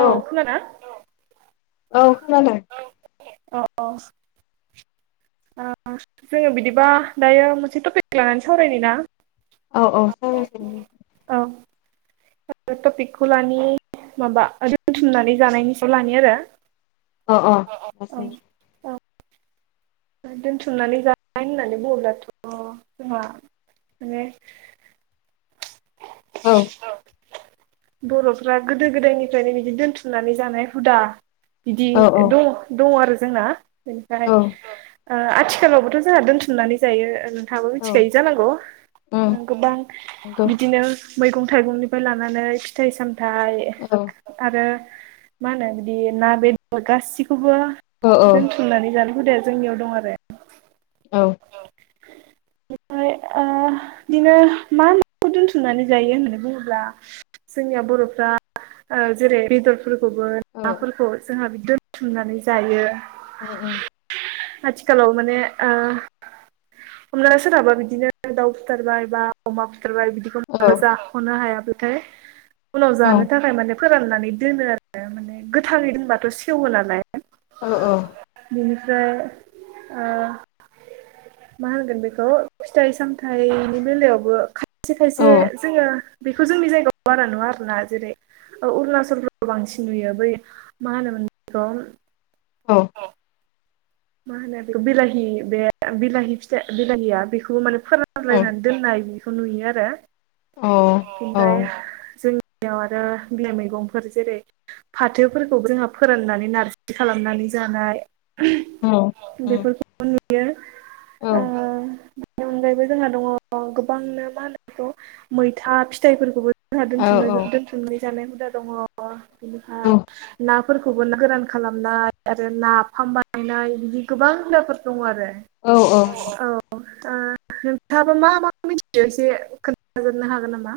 औ खोनाना औ खोनादों। अ अ ओ ओ जोङो बिदिबा दायो मोनसे टपिक लानानै सावरायनि ना औ औ औ [inaudible] टपिकखौ लानि माबा दोनथुमनानै जानायनि सायाव लानि आरो अ अ दोन्थुमनानै जायनाय होननानै बुङोब्लाथ जोंहा माने औ बरफ्रा गोदो गोदायनिफ्रायनो बिदि दोनथुमनानै जानाय हुदा बिदि औ औ दङ दङ आरो जोंना बेनिफाय औ ओ आथिखालावबोथ जोंहा दोनथुमनानै जायो ओ थाङाबो औ मिथिखायो जानांगौ उम गोबां नंगौ बिदिनो मैगं थाइगंनिफाय लानानै फिथाइ सामथाइ औ आरो मा होनो बि ना बेदर गासिखौबो औ औ दोनथुमनानै जानो हुदाया जोंनियाव दं आरो औ ओफाय ओ बिदिनो मा होनो खौ दोनथुमनानै जायो होननानै बुङोब्ला जोंनिया बरफ्रा ओ जेरै बेदर फोरखौबो औ नाफोरखौ जोंहा दोनथुमनानै जायो अ औ आथिखालाव माने ओ हमना सोरहाबा बिदिनो दाउ फुथारबाय बा अमा फु थारबाय बिदिखौ औ माबा जा खनो हायाबाथाय उनाव औ जानो थाखाय माने फोराननानै दोनो आरो माने गोथाङै दोनबाथ सेवो नालाय औ औ बेनिफ्राय ओ मा होनगोन बेखौ फिथाइ सामथाइनि बेलायावबो खाथि खायसे औ उम जोङो बेखौ जोंनि जायगायाव बारा नुवा आरो ना जेरै अरुणाचलफ्राव बांसिन नुयो बै मा होनोमोन बेखौ औ मा होनो बेखौ बिलाहि बे बिलाहि फिथाइ बिलाहिया बेखौ माने फोरानलायनानै दोननाय बेखौ नुयो आरो औ ओमफ्राय उम जों बेयाव आरो बिलाइ मैगंफोर जेरै फाथोफोरखौ जोंहा फोराननानै नारजि खालामनानै जानाय औ औ बियो औ ओ बेनि अनगायैबो जोंहा दङ गोबांनो मा होनो बेखौ मैथा फिथाइफोरखौबो जोहा दोनथुमनो दोनथुमनाय जानाय हुदा दङ बिनिफ्राय ना फोरखौबो ना गोरान खालामनाय आरो नाफाम बायनाय बिदि गोबां हुदाफोर दङ आरो औ औ ओ नोंथाङाबा मा मा मिथियो एसे खोन्थाजोबनो हागोन नामा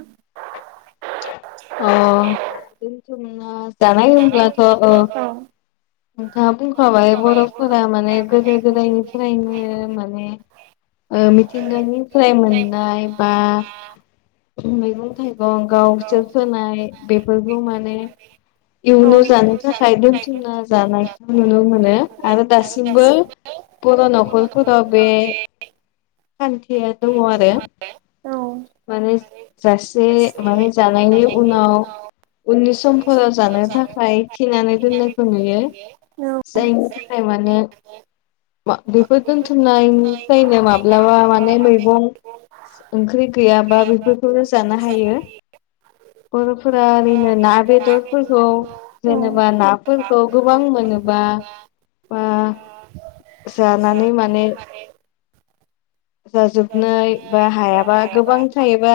अ बिदिथ नोङो जानाय होमब्लाथ ओ औ नोंथाङा बुंखाबाय बरफोरा माने गोदो गोदायनिफ्रायनो माने ओ मिथिंगानिफ्राय मोननाय बा मैगं थाइगं गावसोर फोनाय बेफोरखौ माने औ इयुनाव जानो थाखाय दोनथुमना जानायखौ नुनो मोनो आरो दासिमबो बर नखरफोराव बे खान्थिया दङ आरो औ माने जासे माने जानायनि उनाव उननि समफोराव जानो थाखाय थिनानै दोननायखौ नुयो जायनि थाखाय माने बेफोर दोनथुमनायनिफ्रायनो माब्लाबा माने मैगं ओंख्रि गैयाबा बेफोरखौनो जानो हायो बरफोरा ओरैनो ना बेदर फोर खौ औ जेनेबा नाफोरखौ गोबां मोनोबा बा जानानै माने जाजोबनाय बा हायाबा गोबां थायोबा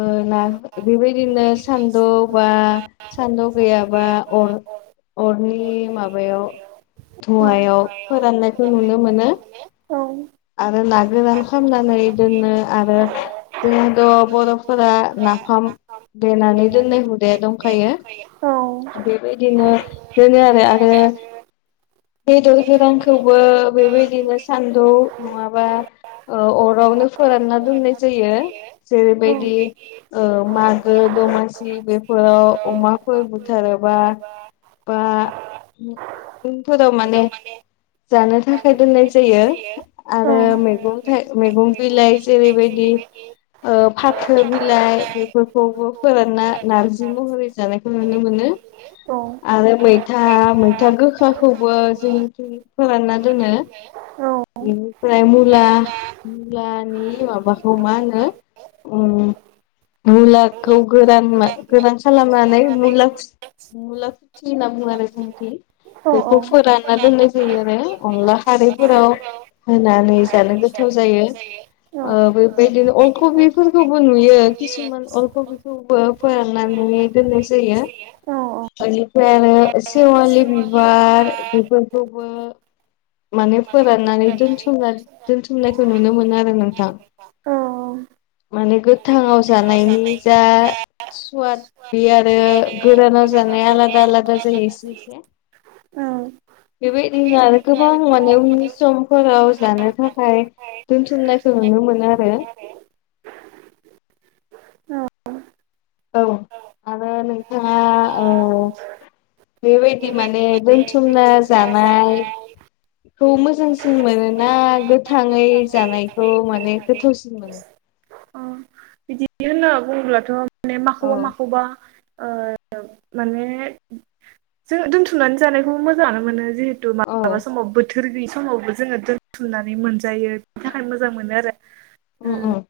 ओ ना बेबायदिनो सान्दौ बा सान्दौ गैयाबा अर अरनि माबायाव धुवायाव फोराननायखौ नुनो मोनो आरो नाग गोरान खालामनानै दोनो आरो जोंथ बरफोरा नाफाम देनानै दोननाय हुदाया दंखायो बेबायदिनो दोनो आरो आरो आरो बेदर गोरानखौबो बेबायदिनो सान्दुं नङाबा औ अरावनो फोरानना दोननाय जायो जेरैबायदि दि ओ मागो दमासि बेफोराव अमाफोर बुथारोबा बा उनफोराव माने जानो थाखाय दोननाय जायो आरो औ मेगं थाइ मेगं बिलाइ जेरैबायदि ओ फाथो बिलाइ बेफोरखौबो फोरानना नारजि महरै जानायखौ नुनो मोनो औ आरो मैथा मैथा गोखाखौबो जोंनिथिं फोरानना दोनो बेनिफ्राय मुला मुलानि माबाखौ मा होनो ओ मुलाखौ गोरान मा गोरान खालामनानै मुला मुला खुथि होनना बुङो आरो जोंनिखि औ औ बेखौ फोरानना दोननाय जायो आरो बिदि अनला खारैफोराव होनो जानो गोथाव जायो ओ बेबायदिनो अललकबि फोरखौबो नुयो किसुमान अल कबिखौबो फोराननानै दोननाय जायो ओनिफ्राय आरो सेवालि बिबार बेफोरखौबो माने फोराननानै दोनस दोनथुमनायखौ नुनो मोनो आरो नोंथां माने गोथाङाव जानायनि जा सुवाद बे आरो गोरानाव जानाय आलादा आलादा जायो एसे एसे बेबायदिनो आरो गोबां माने उननि समफोराव जा नो थाखाय दोनथुमनायखौ नुनो मोनो आरो औ औ आरो नोंथाङा औ बेबायदि माने दोनथुमना जानाय खौ मोजांसिन मोनोना गोथाङै जानायखौ माने गोथावसिन मोनो [inaudible] होनना बुङोब्लाथ माने औ माखौबा माखौबा ओ माने जों दोनथुमनानै जानायखौ मोजाङानो मोनो जिहेतु तु औ माब्लाबा समाव बोथोर गैयि समावबो जोङो दोनथुमनानै मोनजायो बिनि थाखायनो मोजां मोनो आरो ओम उम ओम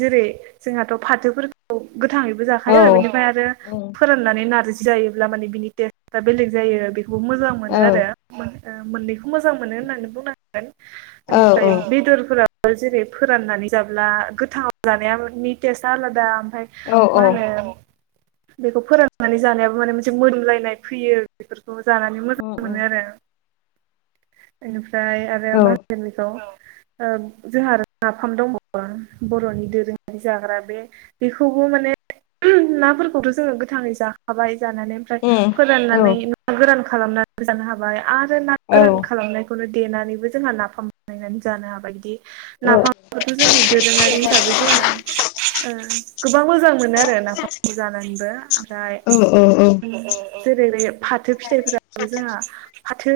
जेरै जोंहाथ' फाथोफोरखौ गोथाङैबो औ जाखायो बेनिफाय आरो उम फोराननानै नारजि जायोब्ला माने बिनि टेस्टआ बेलेग जायो बेखौबो मोजां मोनो औ आरो मोनो ओ मोननैखौ मोजां मोनो होननानै बुंनांगोन औ बेनिफ्राय बेदरफोराव जेरै फोराननानै जाब्ला गोथांयाव जानाया नि टेस्ट आ आलादा आमफाय औ मा औ होनो बेखौ फोरानानै जानायाबो माने मोनसे मोदोमलायनाय फैयो बेफोर खौ जानानै मोजां उम मोनो उम आरो बेनिफ्राय आरो औ मा होनगोन बेखौ ओ जोंहा आर नाफाम दंबावो बर'नि दोरोङारि जाग्रा बे बेखौबो माने नाफोरखौथ' जोङो गोथाङै जाखाबाय जानानै ओमफ्राय उम औ फोराननानै ना गोरान खालामना बो जानो हाबाय आरो ना औ गोरान खालामनायखौनो देनानैबो जोंहा नाफाम बानायनानै जानो हाबाय बिदि औ नाफामखौथ' जोंनि दोरोङारि हिसाबै जोङो ओ गोबां मोज मोनो आरो नाफामखौ जानानैबो आमफ्राय औ औ जेरै बे फाथो फिथाइफोराबो जोंहा फाथो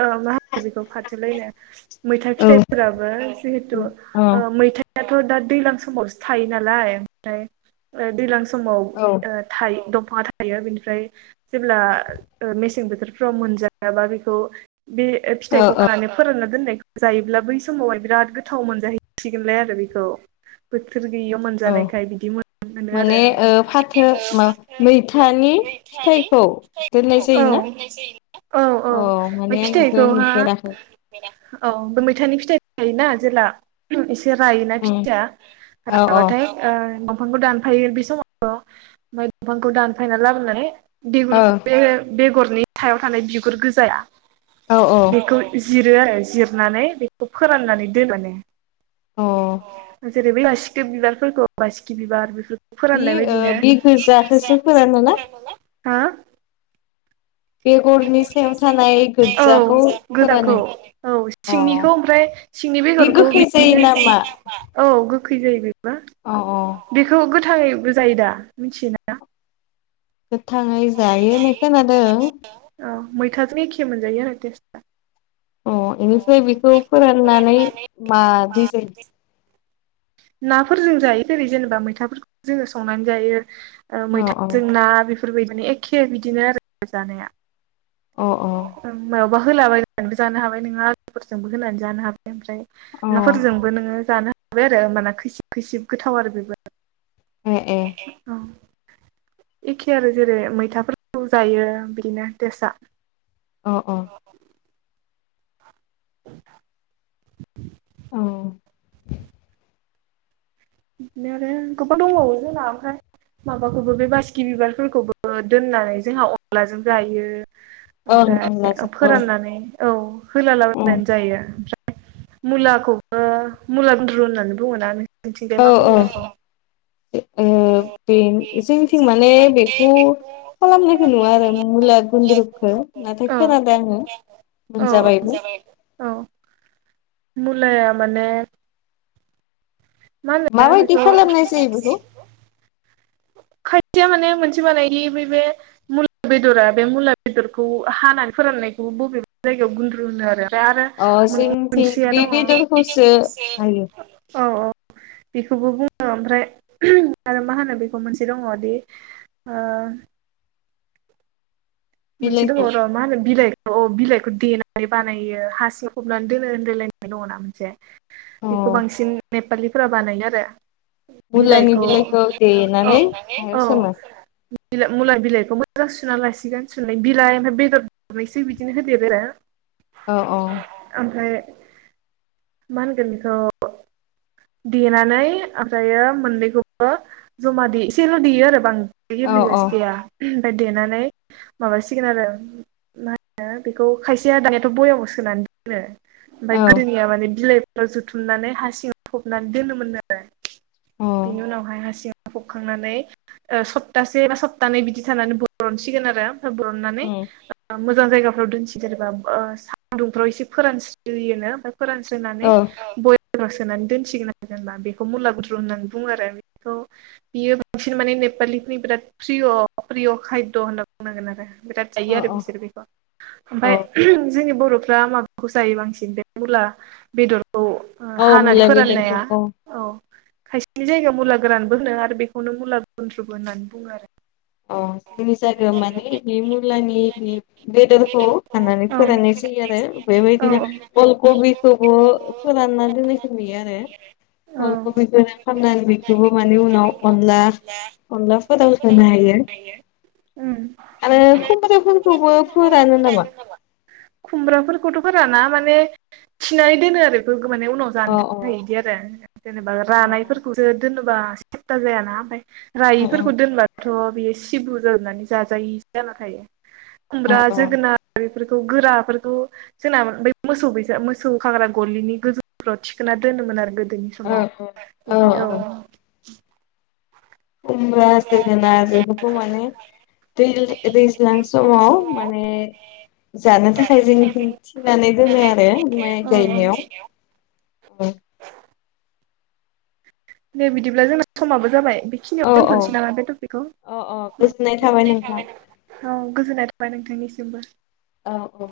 ओ मा होनो बेखौ फाथोलायनो मैथा फिथाइफोराबो जिहेथु ओ मैथाया थ' दा दैलां समावसो थायो नालाय आमफ्राय ओ दैलां समाव ओ थायो दब फा थायो बिनिफ्राय जेब्ला ओ मेसें बोथोरफ्राव मोनजायाबा बेखौ बे ओ औ औ फिथाइखौ खानानै फोरानना दोननायखौ जायोब्ला बै समावहाय बिराद गोथाव मोनजाहैसिगोनलै आरो बेखौ बोथोर थोर गैयियाव औ औ मोनजानायखाय बिदि मोन माने ओ फाथो मा मैथानि फिथाइखौ दोननाय जायो औ। औ औ ओमफाय आं इखो फिथाइखौ हा नुफेराखै औ बे मैथानि फिथाइ थायोना जेला एसे रायोना उम फिथाया औ राबाथाय ओ दंफांखौ दानफायो बे समावथ' आमफाय दंफांखौ दानफायना लाबोनानै बेगुर ओ बे बेगरनि थायाव थानाय बिगुर गोजाया औ औ बेखौ जिरो आरो जिरनानै बेखौ फोराननानै दोनो माने। अ जेरै बे बासिखो बिबारफोरखौ बासिखि बिबार बेफोर बि फोराननाय ओ बायदिनो। बि गोजाखौसो फोरानो ना हा? बेगरनि सायाव थानाय औ गोजाखौ गोजाखौ फोरानो औ अ सिंनिखौ ओमफ्राय सिंनि बे बेगरखौ गोखै जायो बिदिनो नामा औ गोखै जायो बेबो। औ औ। बेखौ गोथाङै बो जायो दा। मिनथियो ना? गोथाङै जायो होननाय खोनादों औ मैथाजों एखे मोनजायो आरो टेस्टआ। अ इनिफ्राय बेखौ फोराननानै मादि जायो? नाफोरजों जायो जेरै जेनेबा मैथाफोरखौ जोङो संनानै जायो। ओ अ अ मैथाजों ना बेफोरबायदिनो एखे बिदिनो आरो जानाया। अ अ। बहा होलाबायनानैबो जानो हाबाय नोङो आलुफोरजोंबो होनानै जानो हाबाय ओमफ्राय अ नाफोरजोंबो नोङो जानो हाबाय आरो होमबाना खैसिब खैसिब गोथाव आरो बेबो। ए ए औ। एखे आरो जेरै मैथाफोरखौ जायो बिदिनो टेस्टया। अ अ। [inaudible] औ। बिदिनो आरो गोबां दंबावो जोंना ओमफ्राय माबाखौबो बे बासिखि बिबारफोरखौबो दोननानै जोंहा अनलाजों जायो। ओं ओमफ्राय अनलाजों औ फोराननानै औ होलालाबायनानै जायो ओमफ्रा मुलाखौबो मुला गुन्द्रु होननानै बुङोना नों नोंसोरनिथिंजाय औ मा बुङो बेखौ ओ बे जोंथिं माने बेखौ खालामनायखौ नुवा आरो मुला गुन्द्रुखौ नाथाय औ खोनादो आङो औ औ मोनजाबायबो औ [inaudible] मुलाया माने मा होनो माबायदि बेखौ खालामनाय जायो बेखौ खायसेया माने मोनसे बानायो बे मुला बेदरा बे मुला बेदरखौ हानानै फोरान खौबो बबेबा जायगायाव गुन्द्रु होनो आरो आरो अ जोंथिं मोनसेया बे दङ बेदरखौसो हायो औ औ बेखौबो बुङो ओमफ्राय आरो मा होनो बे मोनसे दङदि मोनसे दङ बिलाइखौ र' मा होनो बिलाइखौ बिलाइखौ देनानै बानायो हासि खबनानै दोनो होनलायलायनाय दङ ना मोनसे अ बेखौ बांसिन नेपालिफोरा बानायो आरो मुलानि बिलाइखौ औ देनानै हायाव औ सोमो मुला बिलाइखौ मो मोजां सुना लासिगोन सुनाय बिलाइ ओमफ्राय बेदर दरनोसै बिदिनो होदेरो आरो औ औ ओमफ्राय मा होनगोन बेखौ देनानै ओमफ्रायो मोननैखौबो जमा देयो एसेल' देयो आरोबा देयो औ गेब्लेजासो देया ओमफ्राय देनानै माबासिगोन आरो मा होनो बेखौ खायसेया दानियाथ' बयमाव सोनानै दोनो औ ओमफफ्राय गोदोनिया माने बिलाइफोराव जुथुमनानै हा सिङाव फबनानै दोनोमोननो आरो अ बिनि उम उनावहाय हासिंआव फबखांनानै सप्तासे बा सप्तानै बिदि थानानै बरनसिगोन आरो हाब्रनानै मोजां जायगाफ्राव दोनसै जेनेबा सान्दुंफ्राव एसे फोरानस्रियोनो ओमफ्राय [inaudible] सोनानै औ दोनसिगोन आरो जेनबा बेखौ मुला गुन्द्रु होननानै बुङो आरो बेखौ बियो बांसिन माने नेपालिनि बिराद प्रिअ खायद' होनना बुंनांगोन आरो बिराद अ जायो आरो बिसोर बेखौ ओमफ्राय औ जोंनि बर'फ्रा माबाखौ जायो बांसिन बे मुला बेदर औ औ हानानै मुला बेदरखौ फोराननाया औ खायसेनि जायगा मुला गोरानबो होनो आरो बेखौनो मुला गुन्द्रुबो होन्नानै बुङो आरो अ माने बे मुलानि बे बेदरखौ हाननानै औ फोराननाय जायो आरो बेबायदिनो औ अल कबिखौबो फोरानना दोननायखौ नुयो आरो औ अल कबिखौ गोरान खालामनानै बेखौबो माने उनाव अनला अनला फोराव होनो हायो उम आरो खुमब्राफोरखौबो फोरानो नामा खुमब्राफोरखौथ' फोराना माने थिनानै दोनो आरो बे माने उनाव जानो अ अ थाखाय बिदि आरो जेनेबा अ रानायफोरखौसो सेप्ता जायाना रायिफोरखौ दोनबाथ' बियो सिबुट दोननानै जाजायि जाना थायो अ खुमब्रा ओ जोगोनार फोरखौ गोराफोरखौ जोंना मोसौ बैसां मोसौ खाग्रा गलिनि गोजौफ्राव थिखोना दोनो होनोमोन आरो गोदोनि ओ समाव बिदि औ औ खुमब्रा जोगोनार आरो बेफोरखौ माने दै दैज्लां समाव माने जानो थाखाय जों थिनानै दोनो आरो माइ औ गायनायाव औ दे बिदिब्ला जोंना समाबो जाबाय। औ बेखिनियाव औ दोनथ'नोसै नामा बे टपिकखौ औ गोजोन्नाय थाबाय। ओमफाय नोंथांनिसिमबो। औ औ।